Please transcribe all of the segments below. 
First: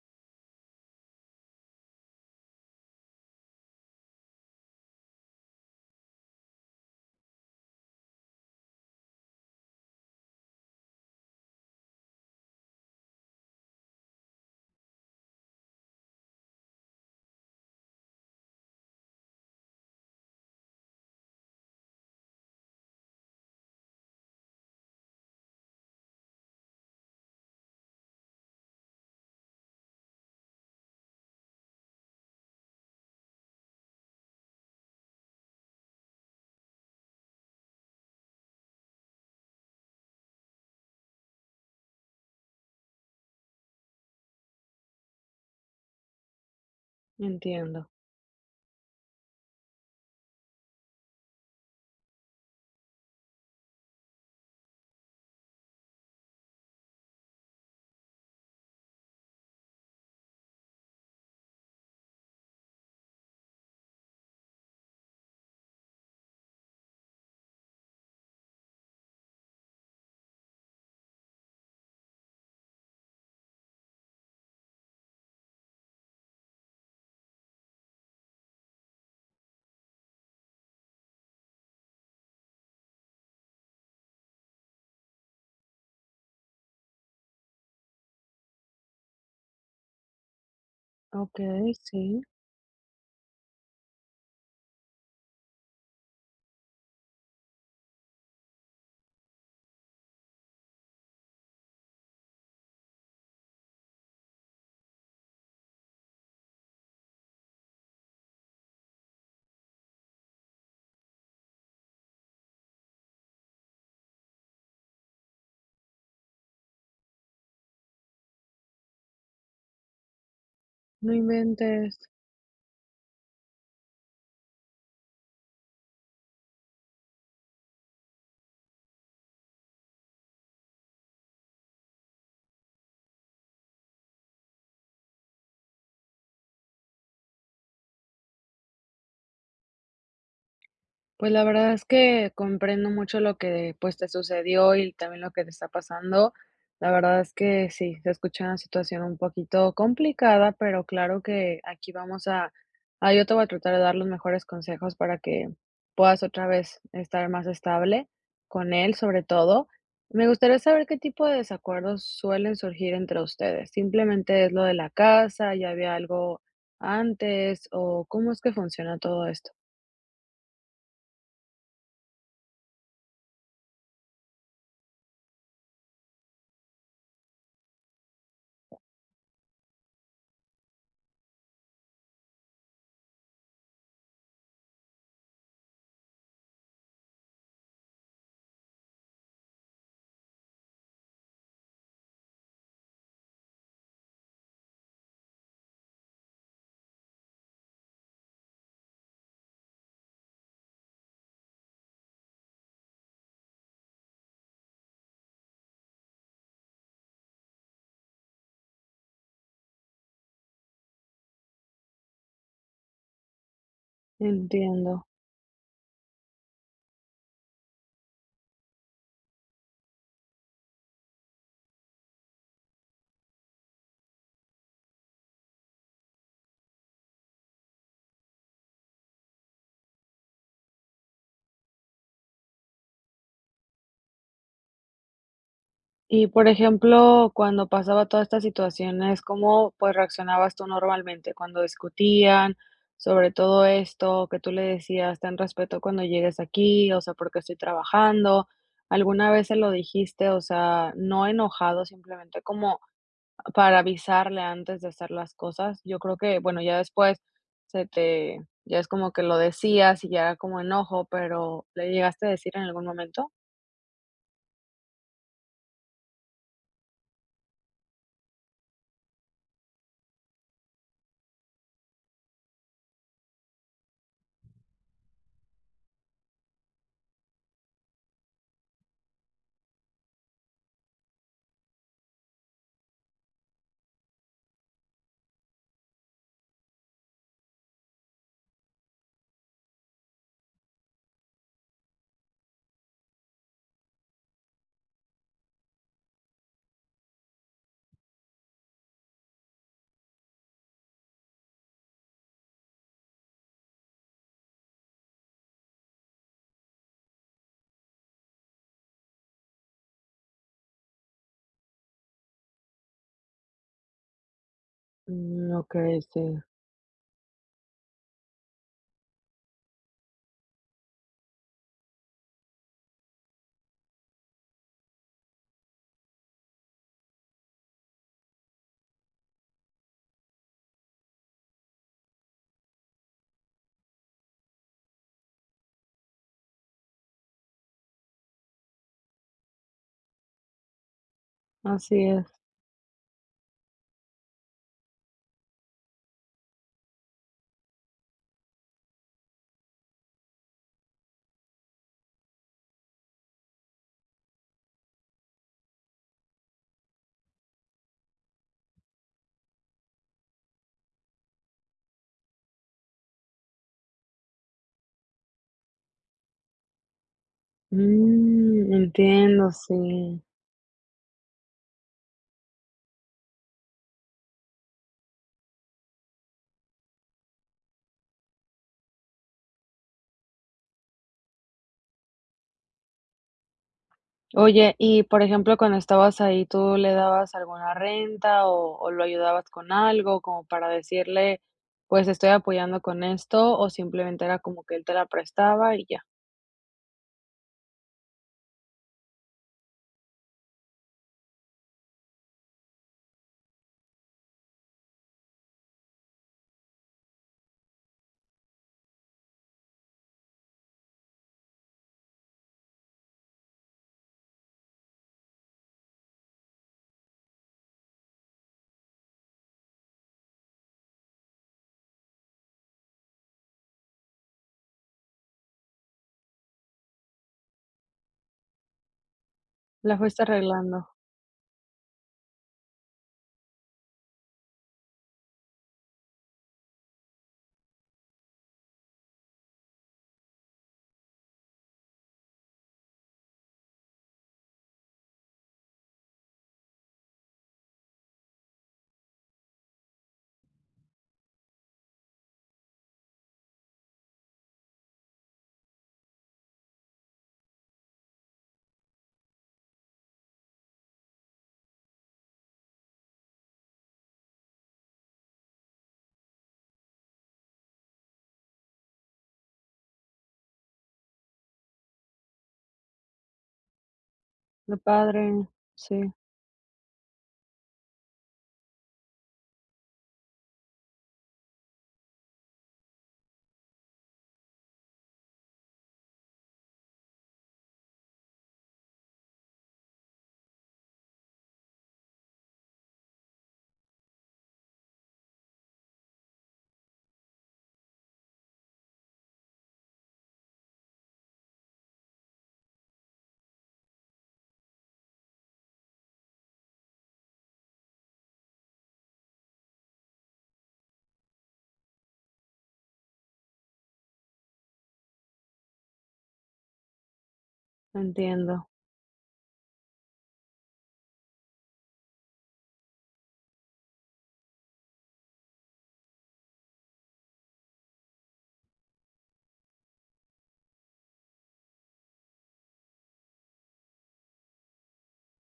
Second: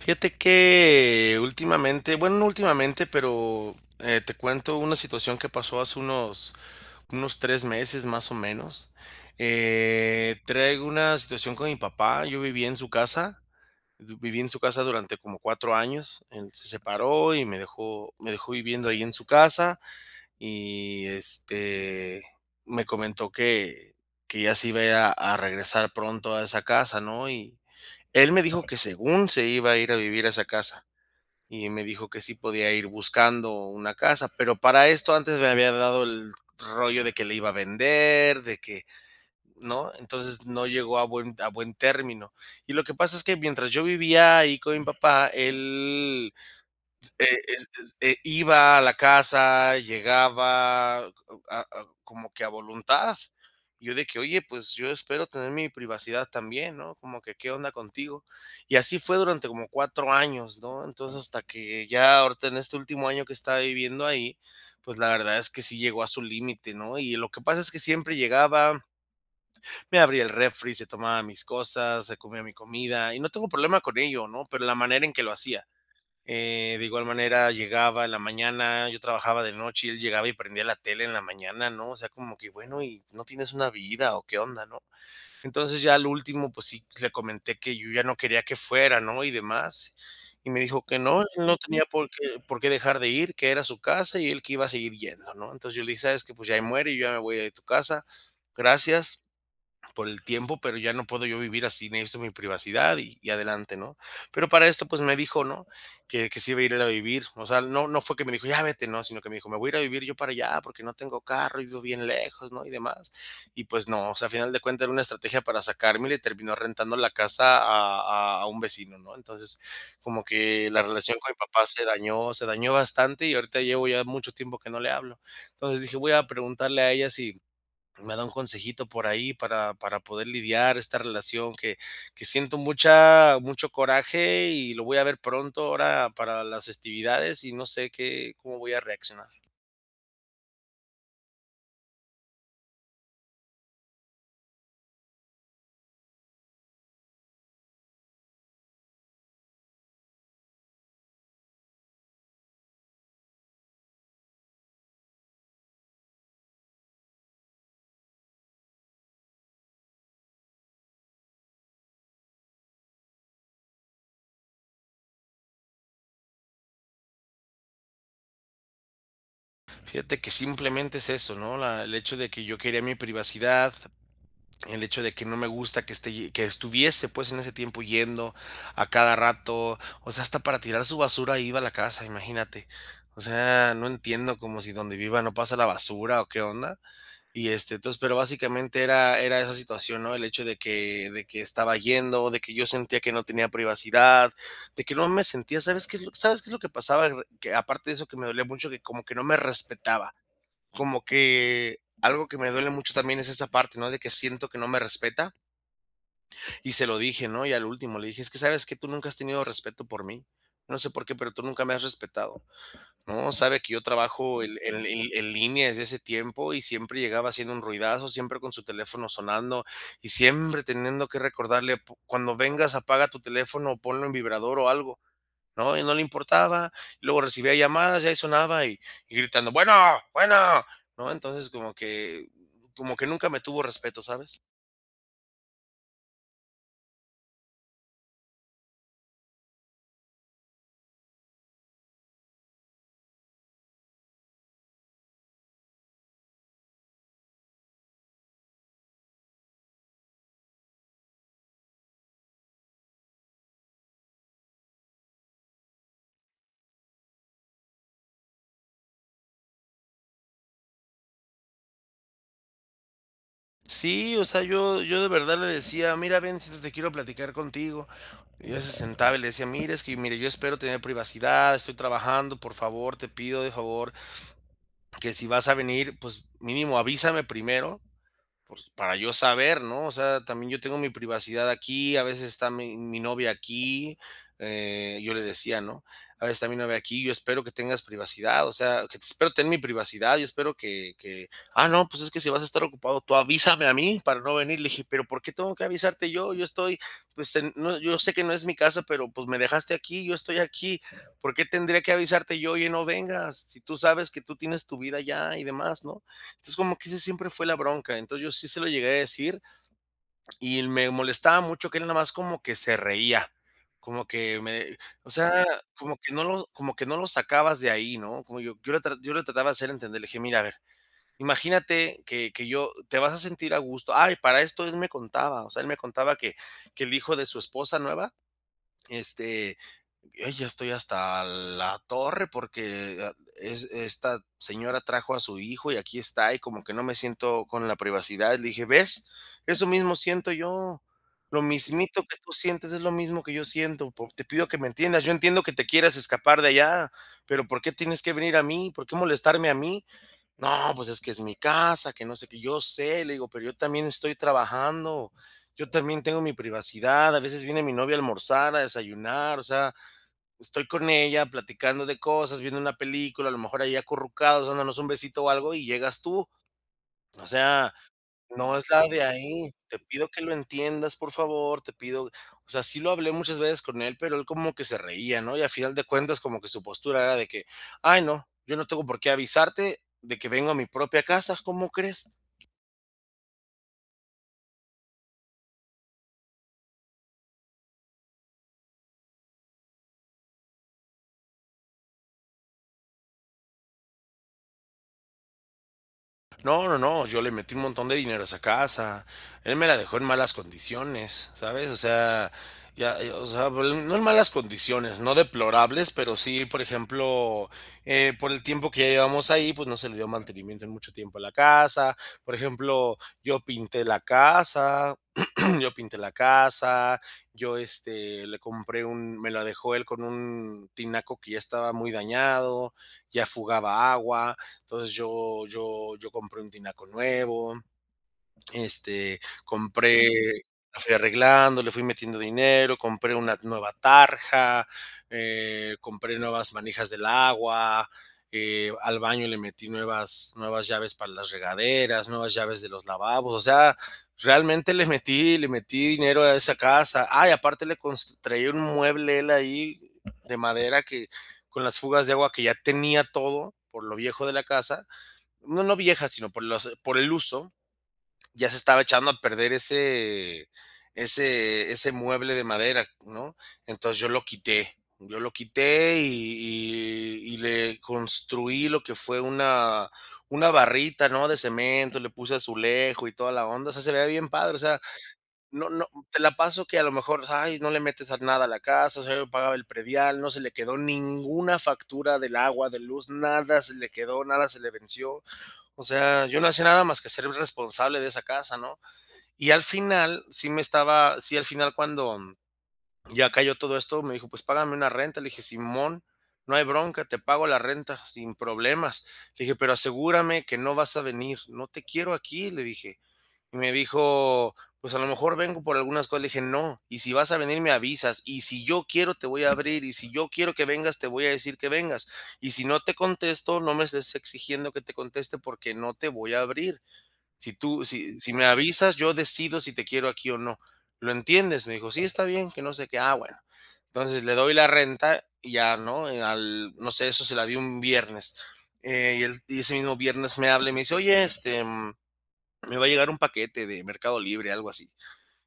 Fíjate que, últimamente bueno, no últimamente, pero te cuento una situación que pasó hace unos unos 3 meses, más o menos, eh, traigo una situación con mi papá, yo viví en su casa, viví en su casa durante como 4 años, él se separó y me dejó me dejó viviendo ahí en su casa y, este, me comentó que que ya se iba a ir a a regresar pronto a esa casa, ¿no?, y él me dijo que según se iba a ir a vivir a esa casa, y me dijo que sí podía ir buscando una casa, pero para esto antes me había hablado el rollo de: "Que la iba a vender, de que", ¿no?, entonces no llegó a buen a buen término, y lo que pasa es que mientras yo vivía ahí con mi papá, él e es Entiendo. e iba a la casa, llegaba a a como que a voluntad, yo de que: "Oye, pues, yo espero tener mi privacidad también", ¿no?, como que, "¿Qué onda contigo?", y así fue durante como 4 años, ¿no?, entonces hasta que ya ahorita en este último año que estaba viviendo ahí, pues, la verdad es que sí llegó a su límite, ¿no?, y lo que pasa es que siempre llegaba, me abría el refri, se tomaba mis cosas, se comía mi comida, y no tengo problema con ello, ¿no?, pero la manera en que lo hacía, eh, de igual manera llegaba en la mañana, yo trabajaba de noche y él llegaba y prendía la tele en la mañana, ¿no?, o sea, como que: "Bueno, y no tienes una vida, ¿o qué onda?", ¿no?, entonces ya al último, pues, sí le comenté que yo ya no quería que fuera, ¿no?, y demás y me dijo que no él Okey, tenía por sí. qué por qué dejar de ir, que era su casa y él que iba a seguir yendo, ¿no?, entonces yo le dije: "¿Sabes que?, pues, ya ahí muere y ya me voy de tu casa, gracias por el tiempo, pero ya no puedo yo vivir así, necesito mi privacidad y y adelante, ¿no?, pero para esto, pues, me dijo, ¿no?, que que se iba a ir él a vivir, o sea, no no fue que me dijo: ¡Ya vete!", no, sino que me dijo: "Me voy a ir a vivir yo para allá porque no tengo carro y vivo bien lejos", ¿no?, y demás, y pues no, o sea, al final de cuenta era una estrategia para sacarme y le terminó rentando la casa a a a un vecino, ¿no?, entonces, como que la No relación con mi papá se inventes. dañó, se dañó bastante y ahorita llevo ya mucho tiempo que no le hablo, entonces dije: "Voy a preguntarle a ella si me da un consejito por ahí", para para poder lidiar esta relación que que siento mucha mucho coraje y lo voy a ver pronto ahora para las festividades y no sé qué cómo voy a reaccionar. Pues la verdad es que comprendo mucho lo que, pues, te sucedió y también lo que te está pasando. La verdad es que sí, se escucha una situación un poquito complicada, pero claro que aquí vamos a a Yo te voy a tratar de dar los mejores consejos para que puedas otra vez estar más estable con él, sobre todo. Me gustaría saber qué tipo de desacuerdos suelen surgir entre ustedes. ¿Simplemente es lo de la casa, ya había algo antes o cómo es que funciona todo esto? Fíjate que simplemente es eso, ¿no? La el hecho de que yo quería mi privacidad, el hecho de que no me gusta que esté ye que estuviese, pues, en ese tiempo yendo a cada rato. O sea, hasta para tirar su basura ahí iba a la casa, imagínate. O sea, no entiendo, como si donde viva no pasa la basura o, ¿qué onda? Y este, entonces, pero básicamente era era esa situación, ¿no? El hecho de que de que estaba yendo, de que yo sentía que no tenía privacidad, de que no me sentía ¿Sabes qué es lo? ¿Sabes qué es lo que pasaba? Re que aparte de eso que me dolía mucho, que como que no me respetaba. Como que algo que me duele mucho también es esa parte, ¿no?, de que siento que no me respeta. Y se lo dije, ¿no? Y a lo último le dije: “Es que sabes que tú nunca has tenido respeto por mí. No sé por qué, pero tú nunca me has respetado". No, sabe que yo trabajo el en Entiendo. li en línea desde hace tiempo, y siempre llegaba haciendo un ruidazo, siempre con su teléfono sonando. Y siempre teniendo que recordarle: “Pu cuando vengas apaga tu teléfono, o ponlo en vibrador o algo”. No, a él no le importaba, luego recibía llamadas, y ahí sonaba, y y gritando: “Bueno, bueno”. No, entonces, como que como que nunca me tuvo respeto, ¿sabes? Y, por ejemplo, cuando pasaba toda esta situaciones, ¿cómo, pues, reaccionabas tú normalmente cuando discutían?, sobre todo esto que tú le decías: "Ten respeto cuando llegues aquí, o sea, porque qué estoy trabajando". ¿Alguna vez se lo dijiste? O sea, no enojado, simplemente como para avisarle antes de hacer las cosas. Yo creo que, bueno, ya después se te ya es como que lo decías y ya como enojo, pero, ¿le llegaste a decir en algún momento? Sí, o sea, yo yo de verdad le decía: "Mira, ven siéntate quiero platicar contigo". Y ya se sentaba, y le decía: "Mira, es que mire, yo espero tener privacidad, estoy trabajando, por favor, te pido de favor, que si vas a venir, pues, mínimo avísame primero, pues, para yo saber", ¿no? O sea, también yo tengo mi privacidad aquí, a veces está mi mi novia aquí. Eh, yo le decía, ¿no? "A veces está mi novia aquí, yo espero que tengas privacidad", o sea, que te espero tener mi privacidad, yo espero que que: "Ah, no, pues es que si vas a estar ocupado, tú avísame a mí para no venir", le dije. "¿Pero por qué tengo que avisarte yo? Yo estoy, pues, en no yo sé que no es mi casa, pero, pues, me dejaste aquí, yo estoy aquí. ¿Por qué tendría que avisarte yo?, oye no vengas. Si tú sabes que tú tienes tu vida allá y demás", ¿no? Entonces, como que ese siempre fue la bronca. Entonces, yo sí se lo llegué a decir y l me molestaba mucho que él nada más como que se reía. Como que me o sea, Mm, como okey, que sí. no lo como que no lo sacabas de ahí, ¿no? Como yo yo lo yo lo trataba de hacer entender. Le dije: "Mira, a ver, imagínate que que yo te vas a sentir a gusto". Ah, y para esto, él me contaba, o sea, él me contaba que que el hijo de su esposa nueva, este: "Ay ya estoy hasta la torre, porque a e es esta señora trajo a su hijo y aquí está, y como que no me siento con la privacidad", le dije: "¿Ves? Eso mismo siento yo, lo mismito Así que tú es. sientes es lo mismo que yo siento. Pues, te pido que me entiendas yo entiendo que te quieres escapar de allá, ¿pero por qué tienes que venir a mí? ¿Por qué molestarme a mí?". "No, pues, es que es mi casa", que no sé qué, "Yo sé", le digo, "Pero yo también estoy trabajando, yo también tengo mi privacidad, a veces viene mi novia a almorzar, a desayunar, o sea, estoy con ella platicando de cosas, viendo una película, a lo mejor ahí acurrucados, dándonos un besito o algo, y llegas tú". O sea, no es Mm, la de entiendo, ahí. "Te pido sí. que lo entiendas, por favor, te pido". Osea, sí lo hablé muchas veces con él, pero él como que se reía, ¿no? Y a final de cuentas, como que su postura era de que: "Ay no, yo no tengo por qué avisarte de que vengo a mi propia casa". ¿Cómo crees? Oye, y, por ejemplo, cuando estabas ahí, ¿tú le dabas alguna renta o o lo ayudabas con algo?, como para decirle: "Pues, estoy apoyando con esto", o, ¿simplemente era como que él te la prestaba y ya? No, no, no, yo le metí un montón de dinero a esa casa, él me la dejó en malas condiciones, ¿sabes?, o sea, ya, eh, o sea, bueno, no en malas condiciones, no deplorables, pero sí, por ejemplo, eh, por el tiempo que ya llevabamos ahí, pues, no se le dio mantenimiento, en mucho tiempo a la casa, por ejemplo, yo pinté la casa yo pinté la casa, yo, este, le compré un Me la dejó él con un tinaco que ya estaba muy dañado, ya fugaba agua. Entonces yo yo yo compré un tinaco nuevo, este, La compré fuiste la arreglando. fui arreglando, le fui metiendo dinero, compré una nueva tarja, eh, compré nuevas manijas del agua, eh, al baño le metí nuevas nuevas llaves para las regaderas, nuevas llaves de los lavabos, o sea, realmente le metí le metí dinero a esa casa. Ah, y aparte le const traía un mueble, él, ahí, de madera que, con las fugas de agua que ya tenía todo, por lo viejo de la casa no, no vieja, sino por los por el uso, ya se estaba echando a perder ese ese ese mueble de madera, ¿no? Entonces, yo lo quité yo lo quité y y y le construí lo que fue una una barrita, ¿no?, de cemento, le puse azulejo y toda la onda, o sea, se le veía bien padre, o Que sea, padre. no no Sí. te la paso que, a lo mejor, pues, ay, no le metes a nada a la casa, o sea, yo pagaba el predial, no se le quedó ninguna factura del agua, de luz, nada se le quedó, nada se le venció. O sea, yo no hacía nada más que ser el responsable de esa casa, ¿no? Y al final, sí me estaba sí, al final cuando, mm, ya cayó todo esto, me dijo: "Pues, págame una renta". Le dije: "Simón, no hay bronca, te pago la renta, sin problemas". Le dije: "Pero asegúrame que no vas a venir, no te quiero aquí", le dije. Y me dijo: "Pues, a lo mejor, vengo por algunas cosas". Le dije: "No, y si vas a venir, me avisas, y si yo quiero te voy a abrir, y si yo quiero que vengas, te voy a decir que vengas, y si no te contesto, no me estés exigiendo que te conteste porque no te voy a abrir. Si tú si si me Entiendo. avisas, yo decido si te quiero aquí o no, ¿lo entiendes?". Me dijo: "Sí, está bien, que no sé qué". Ah, bueno. Entonces, le doy la renta y ya, ¿no?, eh, al, no sé, eso se la di un viernes, eh, y el y ese mismo viernes me habla y me dice: "Oye, este, mm, me va a llegar un paquete de Mercado Libre", algo así.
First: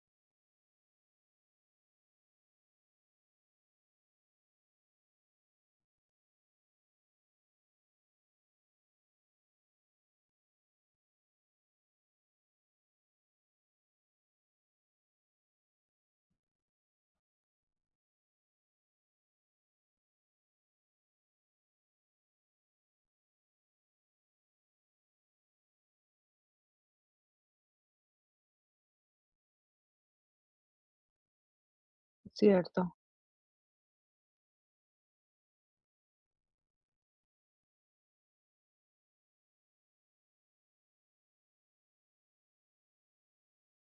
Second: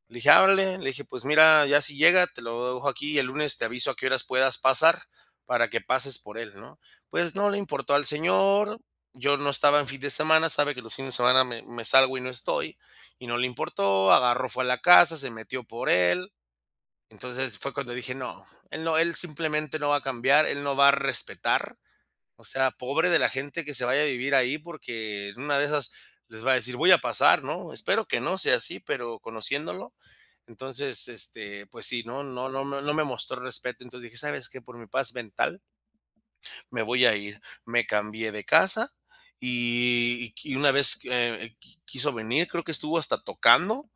Le dije: "Ah órale". Le dije: "Pues, mira, ya si llega, te lo dejo aquí, y el lunes te aviso a qué horas puedas pasar, para que pases por él", ¿no? Pues no le importó al señor, yo no estaba en fin de semana, sabe que los fines de semana me me salgo y no estoy, y no le importó, agarró, fue a la casa, se metió por él. Entonces, fue cuando dije: "No, él no, él simplemente no va a cambiar, él no va a respetar". O sea, pobre de la gente que se vaya a vivir ahí, porque, en una de esas, les va a decir: "Voy a pasar", ¿no? Espero que no sea así, pero conociéndolo. Entonces, este, pues sí, ¿no?, no no me Cierto. no me mostró respeto. Entonces dije: "¿Sabes qué? Por mi paz mental" "me voy a ir". Me cambié de casa y y qui y una vez, eh, qui quiso venir, creo que estuvo hasta tocando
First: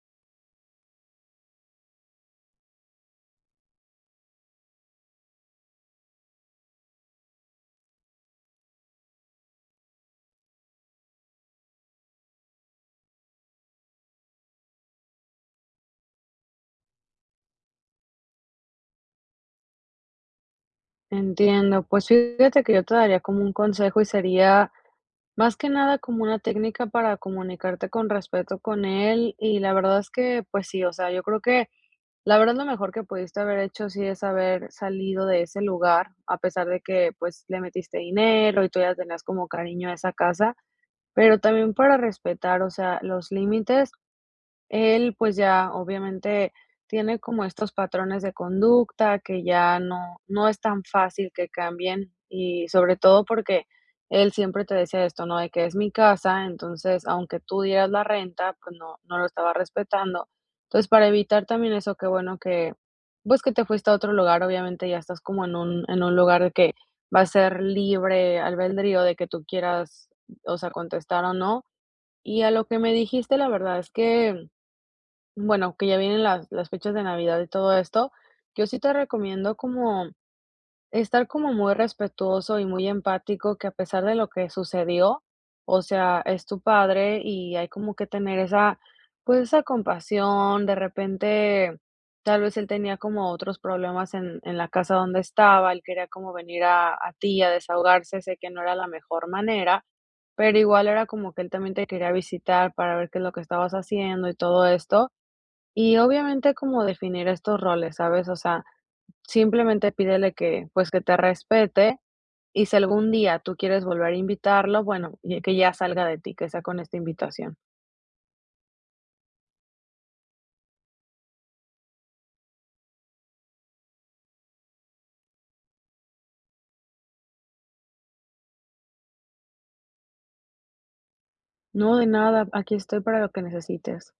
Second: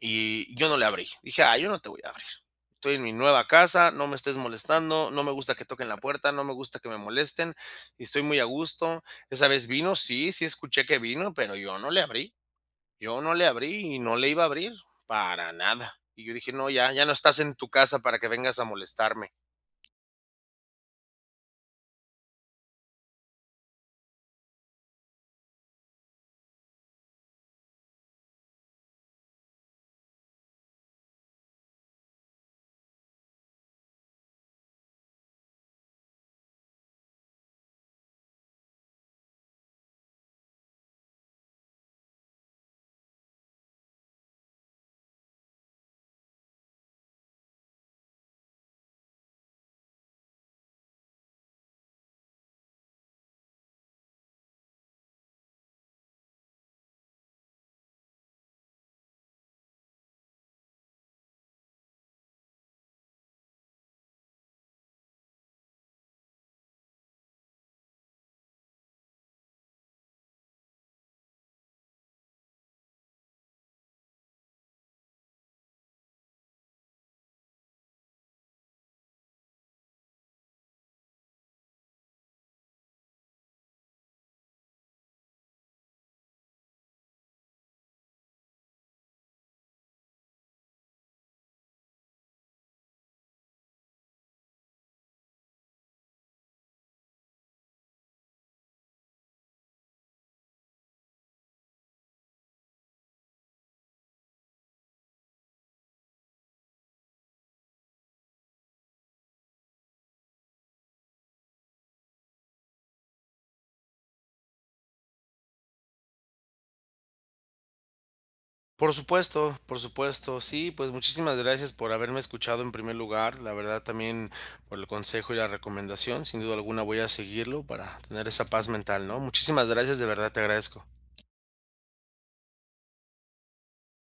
y yo no le abrí, dije: "Ay, yo no te voy a abrir. Estoy en mi nueva casa, no me estés molestando, no me gusta que toquen la puerta, no me gusta que me molesten, y estoy muy a gusto". ¿Esa vez vino? Sí, sí escuché que vino, pero yo no le abrí, yo no le abrí y no le iba a abrir, para nada. Y yo dije: "No, ya. Ya no estás en tu casa para que vengas a molestarme". Entiendo, pues fíjate que yo te daría como un consejo y sería más que nada como una técnica para comunicarte con respeto con él, y la verdad es que, pues sí, o sea, yo creo que la verdad lo mejor que pudiste haber hecho, sí es haber salido de ese lugar a pesar de que, pues, le metiste dinero y tú ya tenías como cariño a esa casa, pero también para respetar, o sea los límites, él, pues, ya obviamente tiene como estos patrones de conducta, que ya no no es tan fácil que cambien y sobre todo porque él siempre te decía esto, ¿no?, de que, es mi casa, entonces aunque tú dieras la renta, pues, no no lo estaba respetando, entonces, para evitar también eso, qué bueno que, pues que te fuiste a otro lugar, obviamente ya estás como en un en un lugar de que va a ser libre albedrío de que tú quieras, o sea, contestar o no, y a lo que me dijiste la verdad es que, bueno, que ya vienen las las fechas de navidad y todo esto, yo sí te recomiendo como estar como muy respetuoso y muy empático que a pesar de lo que sucedió, o sea, es tu padre y hay como que tener esa, pues esa compasión, de repente tal vez él tenía como otros problemas en en la casa donde estaba, él quería como venir a a ti a desahogarse, sé que no era la mejor manera, pero igual era como que él también te quería visitar para ver qué es lo que estabas haciendo y todo esto, y obviamente como definir estos roles, ¿sabes? O sea, simplemente pídele que, pues, que te respete y si algún día tú quieres volver a invitarlo, bueno, lle que ya salga de ti, que sea con esta invitación. Por supuesto por supuesto, sí, pues muchísimas gracias por haberme escuchado, en primer lugar, la verdad también por el consejo y la recomendación, sin duda alguna, voy a seguirlo para tener esa paz mental, ¿no?, muchísimas gracias, de verdad te agradezco. No, de nada, aquí estoy para lo que necesites.